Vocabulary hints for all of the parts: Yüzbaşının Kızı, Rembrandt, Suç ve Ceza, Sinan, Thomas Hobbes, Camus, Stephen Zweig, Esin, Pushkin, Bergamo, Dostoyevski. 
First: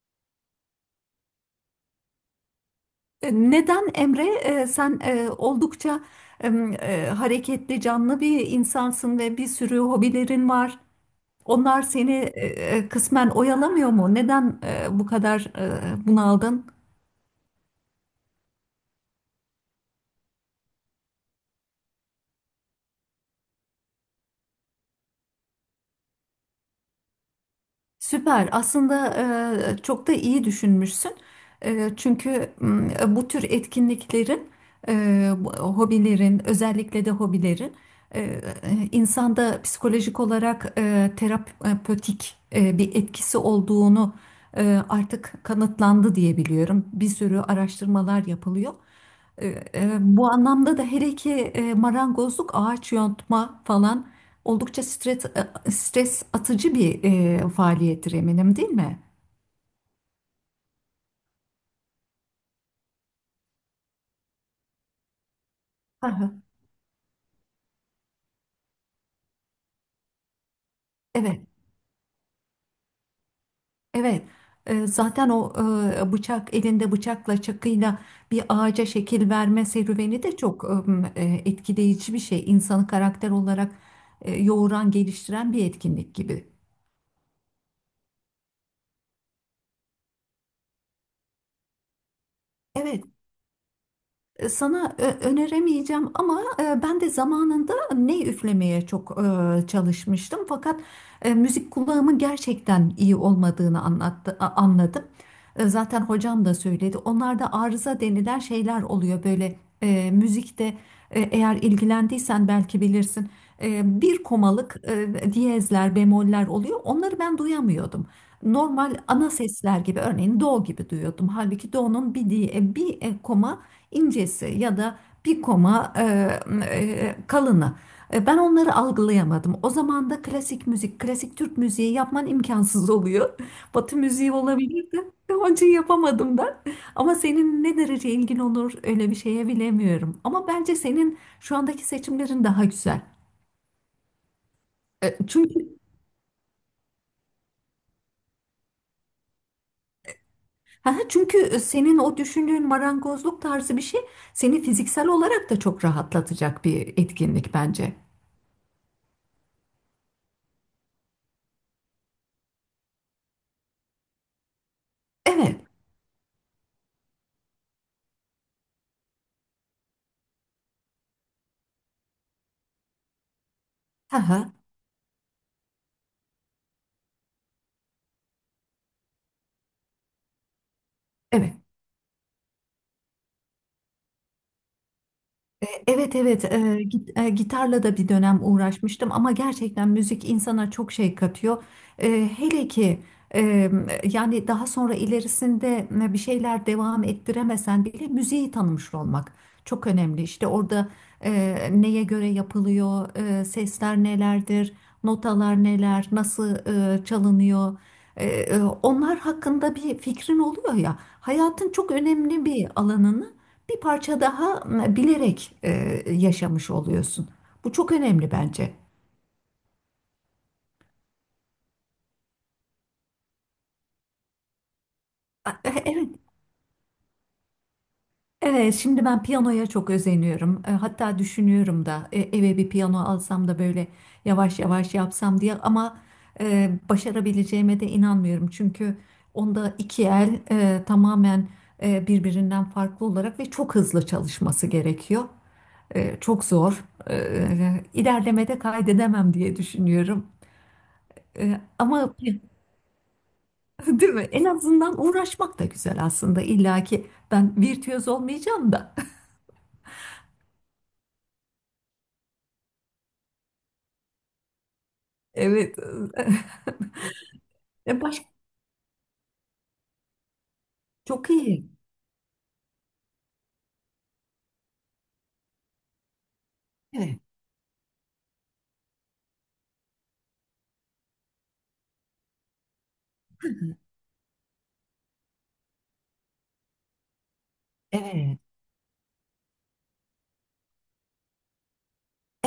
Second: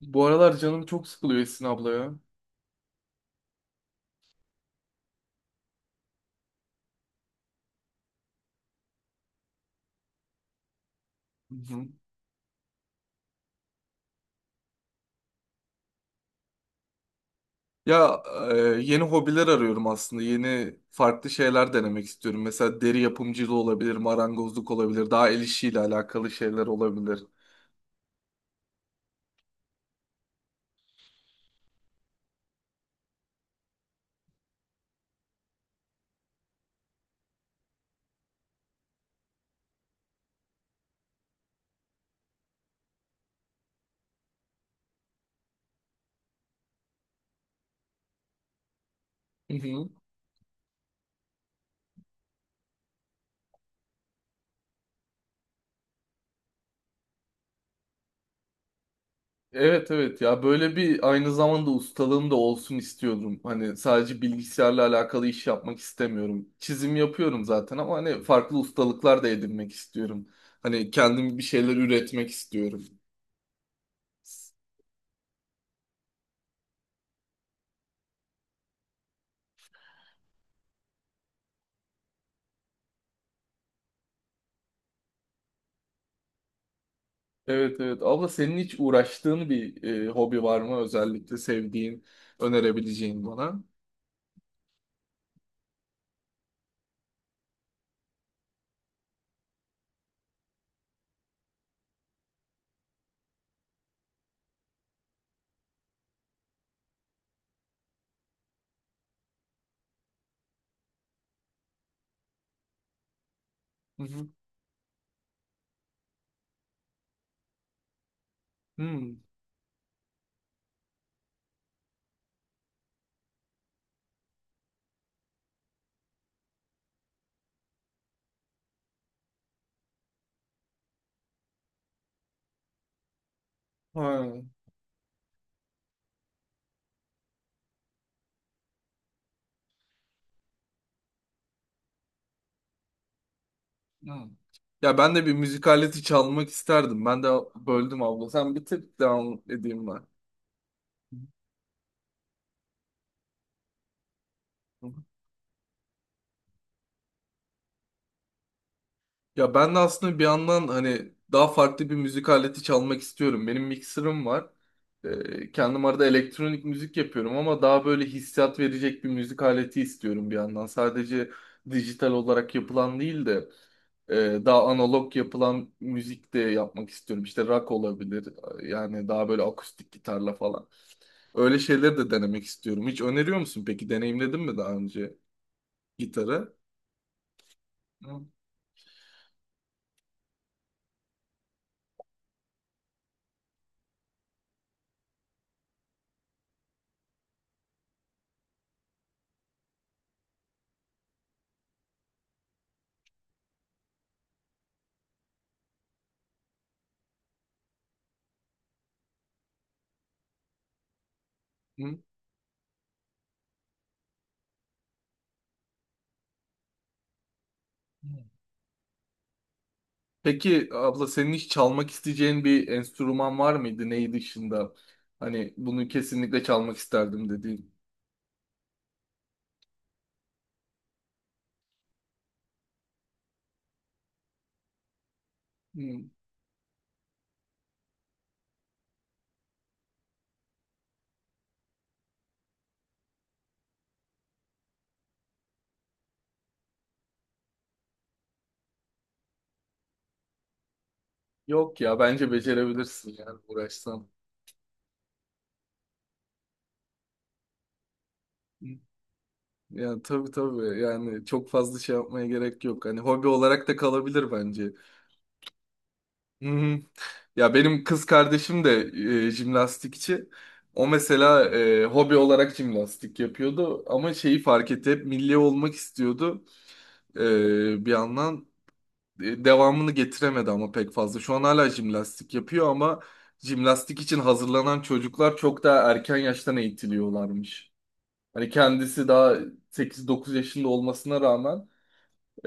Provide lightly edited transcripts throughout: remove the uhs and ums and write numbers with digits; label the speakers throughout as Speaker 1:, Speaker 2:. Speaker 1: Bu aralar canım çok sıkılıyor, Esin abla ya.
Speaker 2: Neden Emre? Sen oldukça hareketli, canlı bir insansın ve bir sürü hobilerin var.
Speaker 1: Hı
Speaker 2: Onlar
Speaker 1: hı.
Speaker 2: seni kısmen oyalamıyor mu? Neden bu kadar bunaldın?
Speaker 1: Ya, e, yeni hobiler arıyorum aslında. Yeni farklı şeyler denemek istiyorum. Mesela deri yapımcılığı olabilir, marangozluk olabilir, daha el işiyle alakalı şeyler olabilir.
Speaker 2: Süper. Aslında çok da iyi düşünmüşsün. Çünkü bu tür etkinliklerin, hobilerin, özellikle de hobilerin e, e, insanda psikolojik olarak terapötik bir etkisi olduğunu artık kanıtlandı diye biliyorum. Bir sürü araştırmalar yapılıyor. E,
Speaker 1: Hı hı.
Speaker 2: Bu anlamda da her iki marangozluk, ağaç yontma falan oldukça stres atıcı bir faaliyettir eminim değil mi?
Speaker 1: Evet, evet, ya böyle bir aynı zamanda ustalığım da olsun istiyordum. Hani sadece bilgisayarla alakalı iş yapmak
Speaker 2: Hı hı.
Speaker 1: istemiyorum. Çizim yapıyorum zaten ama hani farklı ustalıklar da edinmek istiyorum. Hani kendim
Speaker 2: Evet,
Speaker 1: bir şeyler üretmek istiyorum.
Speaker 2: evet. Zaten o bıçak elinde bıçakla çakıyla bir ağaca şekil verme serüveni de çok etkileyici bir şey. İnsanı karakter olarak yoğuran, geliştiren bir etkinlik gibi.
Speaker 1: Evet, evet. Abla, senin hiç uğraştığın bir hobi var mı? Özellikle sevdiğin,
Speaker 2: Evet.
Speaker 1: önerebileceğin bana.
Speaker 2: Sana öneremeyeceğim ama ben de zamanında ney üflemeye çok çalışmıştım. Fakat müzik kulağımın gerçekten iyi olmadığını anladım. Zaten hocam da söyledi. Onlarda arıza denilen şeyler oluyor böyle müzikte eğer ilgilendiysen belki bilirsin.
Speaker 1: Hı
Speaker 2: Bir
Speaker 1: hı.
Speaker 2: komalık diyezler, bemoller oluyor. Onları ben duyamıyordum. Normal
Speaker 1: Hmm.
Speaker 2: ana sesler gibi örneğin do gibi duyuyordum. Halbuki do'nun bir diye bir koma incesi ya da bir koma kalını. Ben onları algılayamadım. O zaman da klasik müzik, klasik Türk müziği yapman imkansız oluyor. Batı
Speaker 1: Ha.
Speaker 2: müziği olabilirdi. Onun için yapamadım da. Ama senin ne derece ilgin olur öyle bir şeye bilemiyorum. Ama bence senin şu andaki seçimlerin daha güzel.
Speaker 1: Hmm. Ya ben
Speaker 2: E,
Speaker 1: de bir müzik
Speaker 2: Çünkü
Speaker 1: aleti çalmak isterdim. Ben de böldüm abla. Sen bir tık devam edeyim ben. Hı
Speaker 2: çünkü senin o düşündüğün marangozluk tarzı bir şey seni
Speaker 1: hı.
Speaker 2: fiziksel olarak da çok rahatlatacak bir etkinlik bence.
Speaker 1: Ya ben de aslında bir yandan hani daha farklı bir müzik aleti çalmak istiyorum. Benim mikserim var.
Speaker 2: Evet.
Speaker 1: Kendim arada elektronik müzik yapıyorum ama daha böyle hissiyat verecek bir müzik aleti istiyorum bir yandan. Sadece dijital olarak yapılan değil de, e,
Speaker 2: Hı
Speaker 1: daha analog yapılan müzik de yapmak istiyorum. İşte rock olabilir. Yani daha böyle akustik gitarla falan.
Speaker 2: evet.
Speaker 1: Öyle şeyleri de denemek istiyorum. Hiç öneriyor musun peki? Deneyimledin mi daha önce
Speaker 2: Evet evet,
Speaker 1: gitarı?
Speaker 2: gitarla da bir
Speaker 1: Hı.
Speaker 2: dönem uğraşmıştım ama gerçekten müzik insana çok şey katıyor. Hele ki e, yani daha sonra ilerisinde bir şeyler devam ettiremesen bile müziği tanımış olmak çok önemli. İşte orada e, neye göre yapılıyor, sesler nelerdir, notalar neler, nasıl çalınıyor. Onlar hakkında bir fikrin oluyor ya hayatın çok
Speaker 1: Hı?
Speaker 2: önemli bir alanını bir parça daha bilerek yaşamış oluyorsun. Bu çok önemli bence.
Speaker 1: Peki abla, senin hiç çalmak isteyeceğin bir enstrüman var mıydı? Neyi dışında? Hani bunu
Speaker 2: Evet,
Speaker 1: kesinlikle çalmak isterdim dediğin.
Speaker 2: evet. Şimdi ben piyanoya çok özeniyorum. Hatta düşünüyorum da eve bir piyano alsam da böyle yavaş yavaş yapsam diye. Ama
Speaker 1: Hmm.
Speaker 2: başarabileceğime de inanmıyorum. Çünkü onda iki el tamamen birbirinden farklı olarak ve çok hızlı çalışması gerekiyor. Çok zor. İlerlemede kaydedemem diye düşünüyorum. E,
Speaker 1: Yok ya,
Speaker 2: ama
Speaker 1: bence becerebilirsin yani, uğraşsan.
Speaker 2: Değil mi? En azından uğraşmak da güzel aslında. İlla ki ben virtüöz
Speaker 1: Hmm.
Speaker 2: olmayacağım da.
Speaker 1: Yani tabii, tabii, yani çok fazla şey yapmaya gerek yok. Hani hobi olarak da kalabilir bence.
Speaker 2: Evet.
Speaker 1: Hmm. Ya benim
Speaker 2: E
Speaker 1: kız
Speaker 2: Baş
Speaker 1: kardeşim de jimnastikçi. O
Speaker 2: Çok
Speaker 1: mesela
Speaker 2: iyi.
Speaker 1: hobi olarak jimnastik yapıyordu ama şeyi fark etti, hep milli olmak istiyordu
Speaker 2: Evet.
Speaker 1: bir yandan. Devamını getiremedi ama pek fazla. Şu an hala jimnastik yapıyor ama jimnastik için hazırlanan çocuklar çok daha erken yaştan eğitiliyorlarmış.
Speaker 2: Evet.
Speaker 1: Hani kendisi daha 8-9 yaşında olmasına rağmen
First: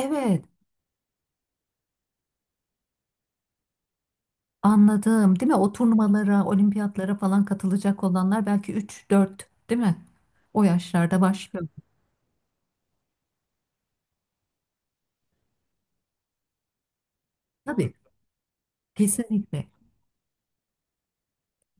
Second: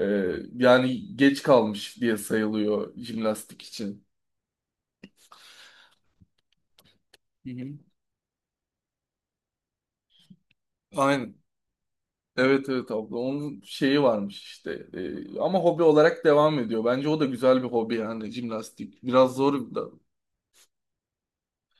Speaker 1: e, yani geç kalmış diye sayılıyor jimnastik için.
Speaker 2: Anladım. Değil mi? O turnuvalara, olimpiyatlara falan
Speaker 1: Hı hı.
Speaker 2: katılacak olanlar belki üç dört, değil mi? O yaşlarda
Speaker 1: Aynen.
Speaker 2: başlıyor.
Speaker 1: Evet, evet abla, onun şeyi varmış işte. Ama hobi olarak devam ediyor. Bence o da güzel bir hobi
Speaker 2: Tabii.
Speaker 1: yani, jimnastik. Biraz
Speaker 2: Kesinlikle.
Speaker 1: zor da.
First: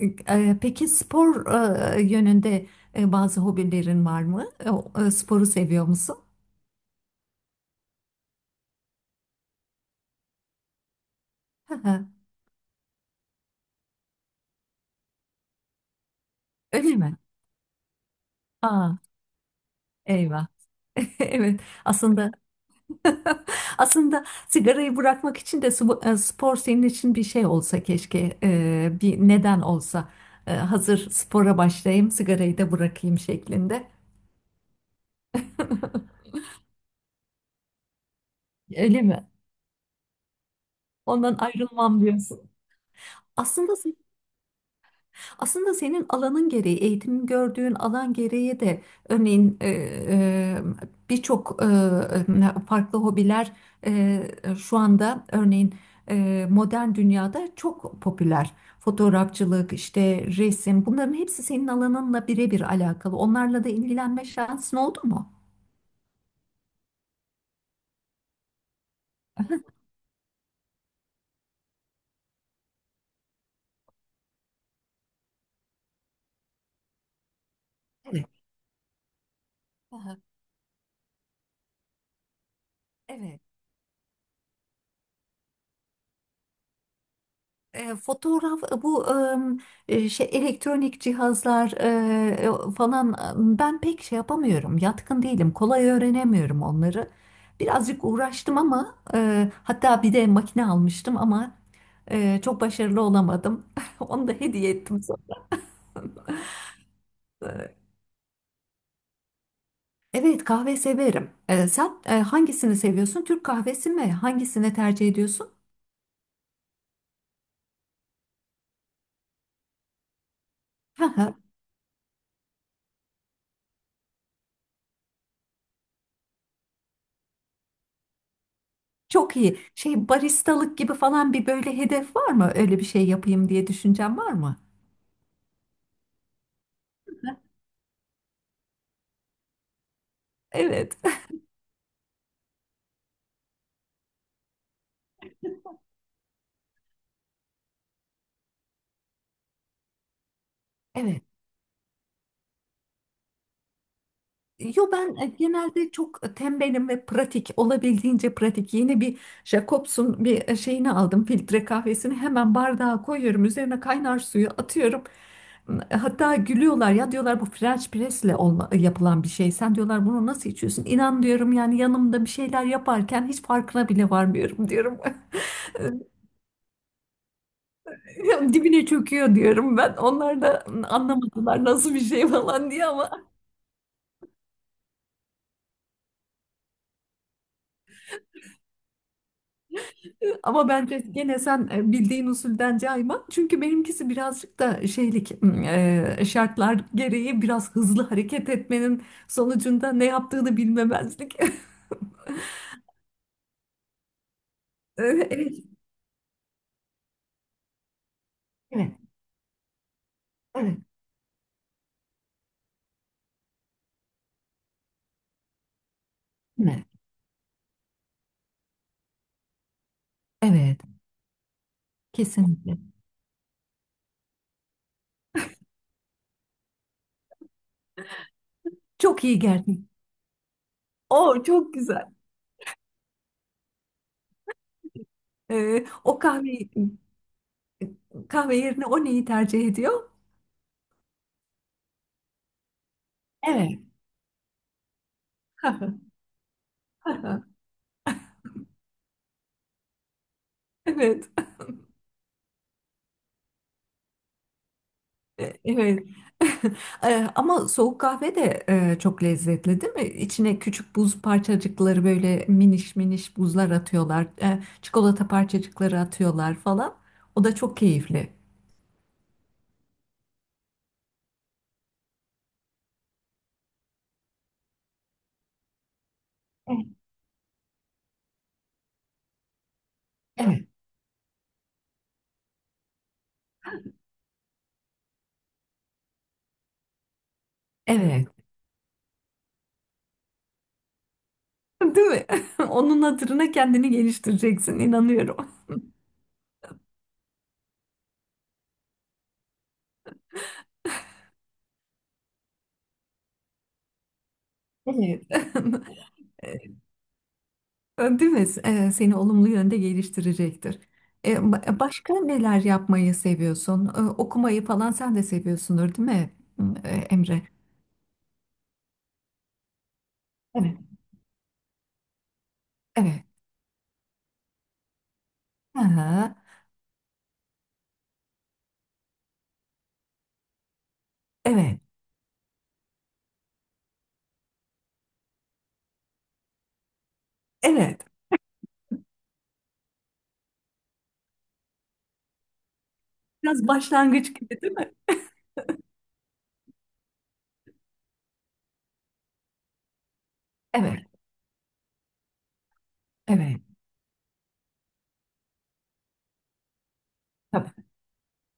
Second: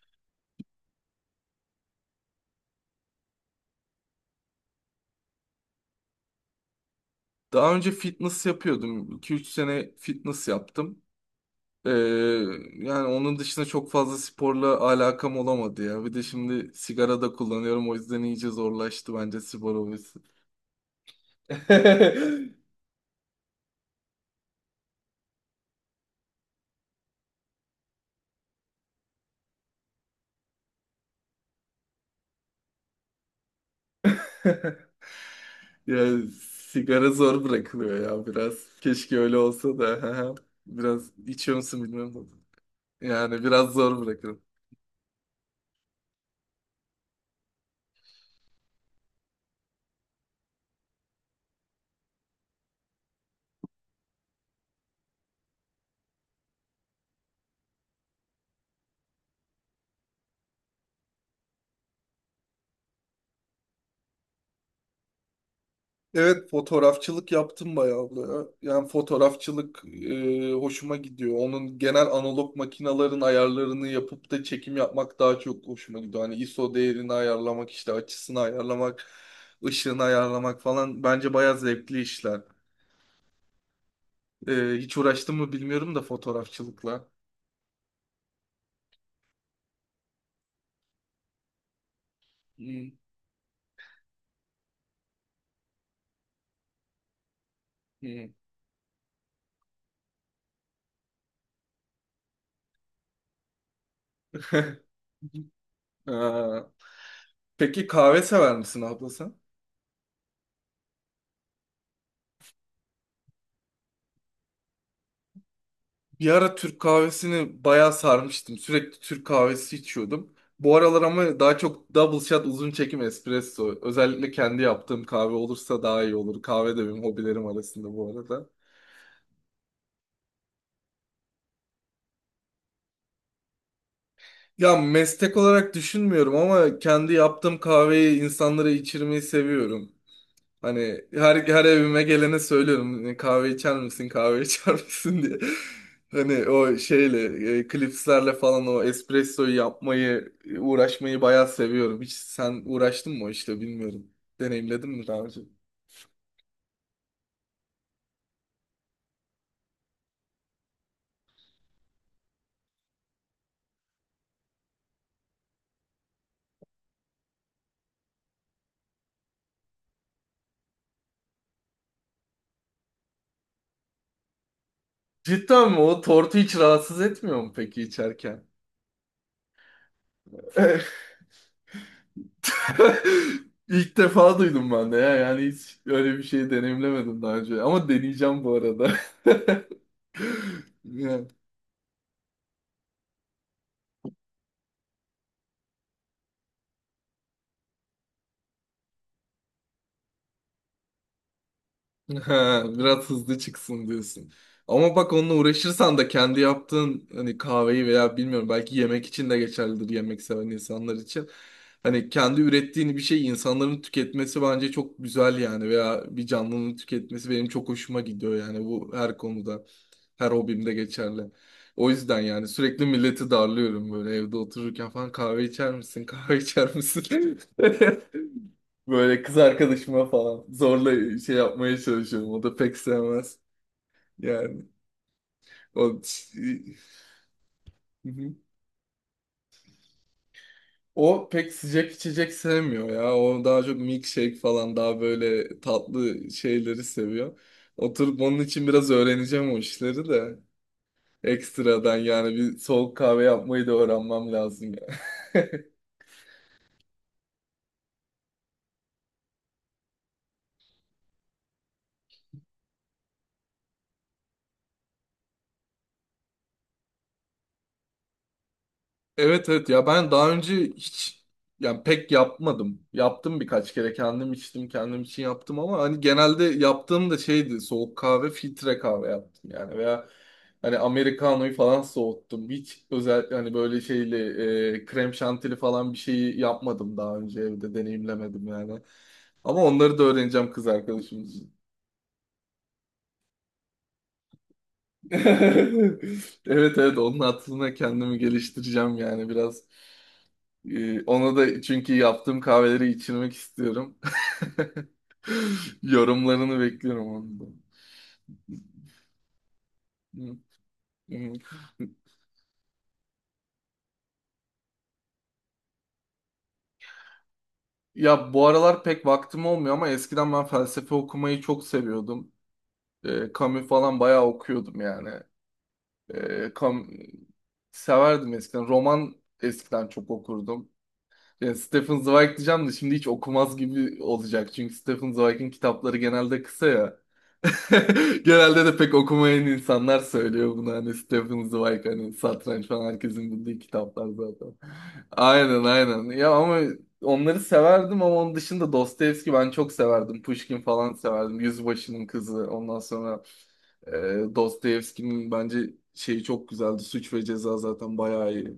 Speaker 2: Peki spor yönünde bazı hobilerin var mı? Sporu seviyor musun?
Speaker 1: Daha önce fitness yapıyordum. 2 üç sene fitness yaptım. Ee, Yani onun dışında çok fazla sporla alakam olamadı ya. Bir de şimdi
Speaker 2: Öyle mi?
Speaker 1: sigara da kullanıyorum, o yüzden iyice
Speaker 2: Aa,
Speaker 1: zorlaştı bence spor hobisi.
Speaker 2: eyvah. Evet. Aslında aslında sigarayı bırakmak için de spor senin için bir şey olsa keşke, bir neden olsa. Hazır spora başlayayım, sigarayı da bırakayım şeklinde.
Speaker 1: Yani sigara zor bırakılıyor ya biraz.
Speaker 2: Öyle
Speaker 1: Keşke
Speaker 2: mi?
Speaker 1: öyle olsa da. Biraz
Speaker 2: Ondan
Speaker 1: içiyor musun
Speaker 2: ayrılmam
Speaker 1: bilmiyorum
Speaker 2: diyorsun.
Speaker 1: da. Yani biraz
Speaker 2: Aslında
Speaker 1: zor.
Speaker 2: Aslında senin alanın gereği, eğitim gördüğün alan gereği de örneğin birçok farklı hobiler e, şu anda örneğin modern dünyada çok popüler. Fotoğrafçılık, işte resim bunların hepsi senin alanınla birebir alakalı. Onlarla da ilgilenme şansın oldu mu?
Speaker 1: Evet, fotoğrafçılık yaptım bayağı da. Yani fotoğrafçılık hoşuma gidiyor. Onun genel analog makinaların ayarlarını yapıp da çekim yapmak daha çok hoşuma gidiyor. Hani ISO değerini ayarlamak, işte
Speaker 2: Evet.
Speaker 1: açısını ayarlamak, ışığını
Speaker 2: Aha,
Speaker 1: ayarlamak falan bence bayağı zevkli işler.
Speaker 2: evet.
Speaker 1: Hiç uğraştım mı bilmiyorum da fotoğrafçılıkla.
Speaker 2: Fotoğraf şey elektronik cihazlar
Speaker 1: Hı,
Speaker 2: falan ben pek şey yapamıyorum. Yatkın değilim. Kolay öğrenemiyorum onları. Birazcık
Speaker 1: hı.
Speaker 2: uğraştım ama hatta bir de makine almıştım ama çok başarılı olamadım. Onu da hediye ettim sonra.
Speaker 1: Ha. Peki kahve sever misin abla sen?
Speaker 2: Evet kahve severim. Sen hangisini seviyorsun? Türk kahvesi mi? Hangisini tercih ediyorsun?
Speaker 1: Bir ara Türk kahvesini bayağı sarmıştım. Sürekli Türk kahvesi içiyordum. Bu aralar
Speaker 2: Hı hı,
Speaker 1: ama daha çok double shot uzun çekim espresso. Özellikle kendi yaptığım kahve olursa daha iyi olur. Kahve de benim hobilerim arasında bu arada.
Speaker 2: çok iyi. Şey baristalık gibi falan bir böyle hedef var mı? Öyle bir şey yapayım diye düşüncen var mı?
Speaker 1: Ya meslek olarak düşünmüyorum ama kendi yaptığım kahveyi insanlara içirmeyi seviyorum.
Speaker 2: Evet.
Speaker 1: Hani her evime gelene söylüyorum, hani kahve içer misin, kahve içer misin diye. Hani o şeyle klipslerle falan o espressoyu yapmayı, uğraşmayı
Speaker 2: Evet.
Speaker 1: bayağı seviyorum. Hiç sen uğraştın mı o işte bilmiyorum.
Speaker 2: Yo
Speaker 1: Deneyimledin mi
Speaker 2: ben
Speaker 1: daha önce?
Speaker 2: genelde çok tembelim ve pratik olabildiğince pratik. Yeni bir Jacobs'un bir şeyini aldım filtre kahvesini hemen bardağa koyuyorum üzerine kaynar suyu atıyorum. Hatta gülüyorlar ya diyorlar bu French press'le yapılan bir şey. Sen diyorlar bunu nasıl içiyorsun? İnan diyorum yani yanımda bir şeyler yaparken hiç farkına bile varmıyorum diyorum.
Speaker 1: Cidden mi? O tortu hiç rahatsız etmiyor mu peki içerken?
Speaker 2: Dibine çöküyor diyorum ben. Onlar da anlamadılar nasıl bir şey falan diye ama.
Speaker 1: İlk defa duydum ben de ya. Yani hiç öyle bir şey deneyimlemedim daha önce. Ama deneyeceğim bu arada.
Speaker 2: Ama bence
Speaker 1: Yani.
Speaker 2: gene sen bildiğin usulden cayma. Çünkü benimkisi birazcık da şeylik şartlar gereği biraz hızlı hareket etmenin sonucunda ne yaptığını bilmemezlik.
Speaker 1: Ha, biraz hızlı çıksın diyorsun. Ama bak,
Speaker 2: Evet,
Speaker 1: onunla
Speaker 2: evet,
Speaker 1: uğraşırsan da kendi yaptığın hani kahveyi veya, bilmiyorum, belki
Speaker 2: evet,
Speaker 1: yemek için de geçerlidir, yemek seven
Speaker 2: evet,
Speaker 1: insanlar için. Hani kendi ürettiğin bir şey insanların tüketmesi bence çok güzel yani, veya bir canlının
Speaker 2: evet,
Speaker 1: tüketmesi benim çok hoşuma gidiyor yani, bu her konuda, her hobimde
Speaker 2: evet,
Speaker 1: geçerli. O yüzden yani
Speaker 2: kesinlikle.
Speaker 1: sürekli milleti darlıyorum böyle evde otururken falan, kahve içer misin, kahve içer misin? Böyle
Speaker 2: Çok
Speaker 1: kız
Speaker 2: iyi geldi.
Speaker 1: arkadaşıma falan zorla şey
Speaker 2: O çok
Speaker 1: yapmaya
Speaker 2: güzel.
Speaker 1: çalışıyorum. O da pek sevmez. Yani
Speaker 2: E,
Speaker 1: o
Speaker 2: o kahve Kahve yerine o neyi tercih ediyor?
Speaker 1: o pek sıcak içecek sevmiyor ya. O daha çok
Speaker 2: Evet.
Speaker 1: milkshake falan, daha böyle tatlı şeyleri seviyor. Oturup onun için biraz öğreneceğim o işleri de.
Speaker 2: Evet.
Speaker 1: Ekstradan yani bir soğuk kahve yapmayı da öğrenmem lazım.
Speaker 2: Evet. Ama soğuk kahve de çok lezzetli değil mi? İçine küçük buz parçacıkları böyle miniş miniş buzlar atıyorlar. Çikolata parçacıkları atıyorlar falan. O da çok keyifli.
Speaker 1: Evet, evet ya, ben daha önce hiç yani pek yapmadım. Yaptım birkaç kere, kendim içtim, kendim için yaptım ama hani genelde
Speaker 2: Evet.
Speaker 1: yaptığım da şeydi, soğuk kahve filtre kahve yaptım yani, veya
Speaker 2: Evet.
Speaker 1: hani Americano'yu falan soğuttum. Hiç özellikle hani böyle şeyli krem şantili falan bir şeyi yapmadım daha önce, evde
Speaker 2: Evet.
Speaker 1: deneyimlemedim yani. Ama onları da öğreneceğim kız arkadaşım için.
Speaker 2: Değil mi? Onun hatırına kendini geliştireceksin inanıyorum.
Speaker 1: Evet, evet onun hatırına kendimi geliştireceğim yani, biraz. Onu da çünkü yaptığım kahveleri içirmek istiyorum.
Speaker 2: Evet.
Speaker 1: Yorumlarını bekliyorum onu da.
Speaker 2: Değil mi? Seni olumlu yönde
Speaker 1: Hı,
Speaker 2: geliştirecektir.
Speaker 1: hı.
Speaker 2: Başka neler yapmayı seviyorsun? Okumayı falan sen de seviyorsundur değil mi Emre?
Speaker 1: Ya bu aralar pek vaktim olmuyor ama eskiden ben
Speaker 2: Evet,
Speaker 1: felsefe okumayı çok seviyordum.
Speaker 2: evet.
Speaker 1: Camus falan bayağı okuyordum yani.
Speaker 2: Aha,
Speaker 1: Ee, Cam- Severdim eskiden. Roman eskiden çok okurdum. Yani
Speaker 2: evet,
Speaker 1: Stephen Zweig diyeceğim de şimdi hiç okumaz gibi olacak. Çünkü Stephen Zweig'in kitapları genelde kısa ya.
Speaker 2: evet.
Speaker 1: Genelde de pek okumayan insanlar söylüyor bunu, hani Stephen Zweig, hani satranç falan, herkesin bildiği
Speaker 2: Biraz
Speaker 1: kitaplar
Speaker 2: başlangıç
Speaker 1: zaten.
Speaker 2: gibi değil mi?
Speaker 1: Aynen, aynen. Ya ama onları severdim ama onun dışında Dostoyevski ben çok severdim. Pushkin falan
Speaker 2: Evet,
Speaker 1: severdim. Yüzbaşının Kızı. Ondan sonra
Speaker 2: evet.
Speaker 1: e, Dostoyevski'nin bence şeyi çok güzeldi. Suç ve Ceza
Speaker 2: Tabii,
Speaker 1: zaten bayağı iyi.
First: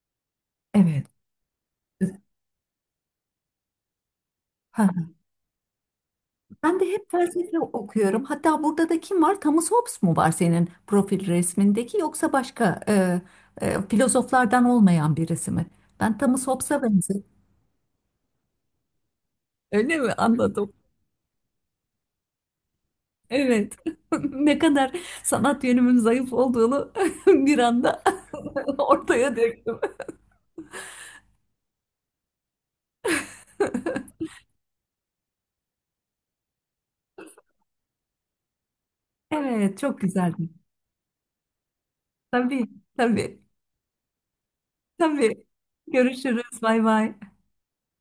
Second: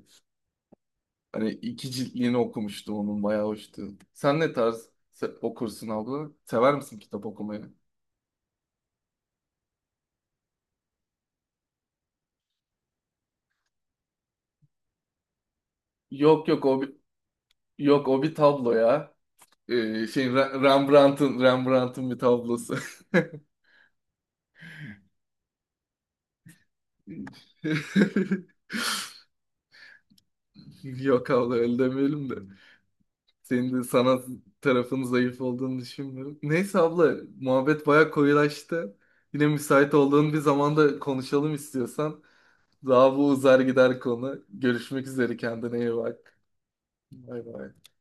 Speaker 2: evet.
Speaker 1: Hani iki ciltliğini okumuştum onun, bayağı hoştu. Sen ne tarz
Speaker 2: Ha.
Speaker 1: okursun abla? Sever
Speaker 2: Ben de
Speaker 1: misin
Speaker 2: hep
Speaker 1: kitap
Speaker 2: felsefe
Speaker 1: okumayı?
Speaker 2: okuyorum. Hatta burada da kim var? Thomas Hobbes mu var senin profil resmindeki yoksa başka filozoflardan olmayan birisi mi? Ben Thomas
Speaker 1: Yok, yok, o.
Speaker 2: Hobbes'a benziyorum.
Speaker 1: Yok, o bir tablo ya.
Speaker 2: Öyle mi?
Speaker 1: Şey,
Speaker 2: Anladım.
Speaker 1: Rembrandt'ın bir tablosu.
Speaker 2: Evet. Ne kadar sanat yönümün zayıf olduğunu bir anda ortaya döktüm.
Speaker 1: Yok abla, öyle demeyelim de. Senin de sanat tarafının zayıf olduğunu düşünmüyorum. Neyse abla, muhabbet baya koyulaştı. Yine
Speaker 2: Evet,
Speaker 1: müsait
Speaker 2: çok
Speaker 1: olduğun bir
Speaker 2: güzeldi.
Speaker 1: zamanda konuşalım istiyorsan.
Speaker 2: Tabii,
Speaker 1: Daha bu
Speaker 2: tabii.
Speaker 1: uzar gider konu. Görüşmek üzere,
Speaker 2: Tabii.
Speaker 1: kendine iyi bak.
Speaker 2: Görüşürüz. Bay bay.
Speaker 1: Bay bay.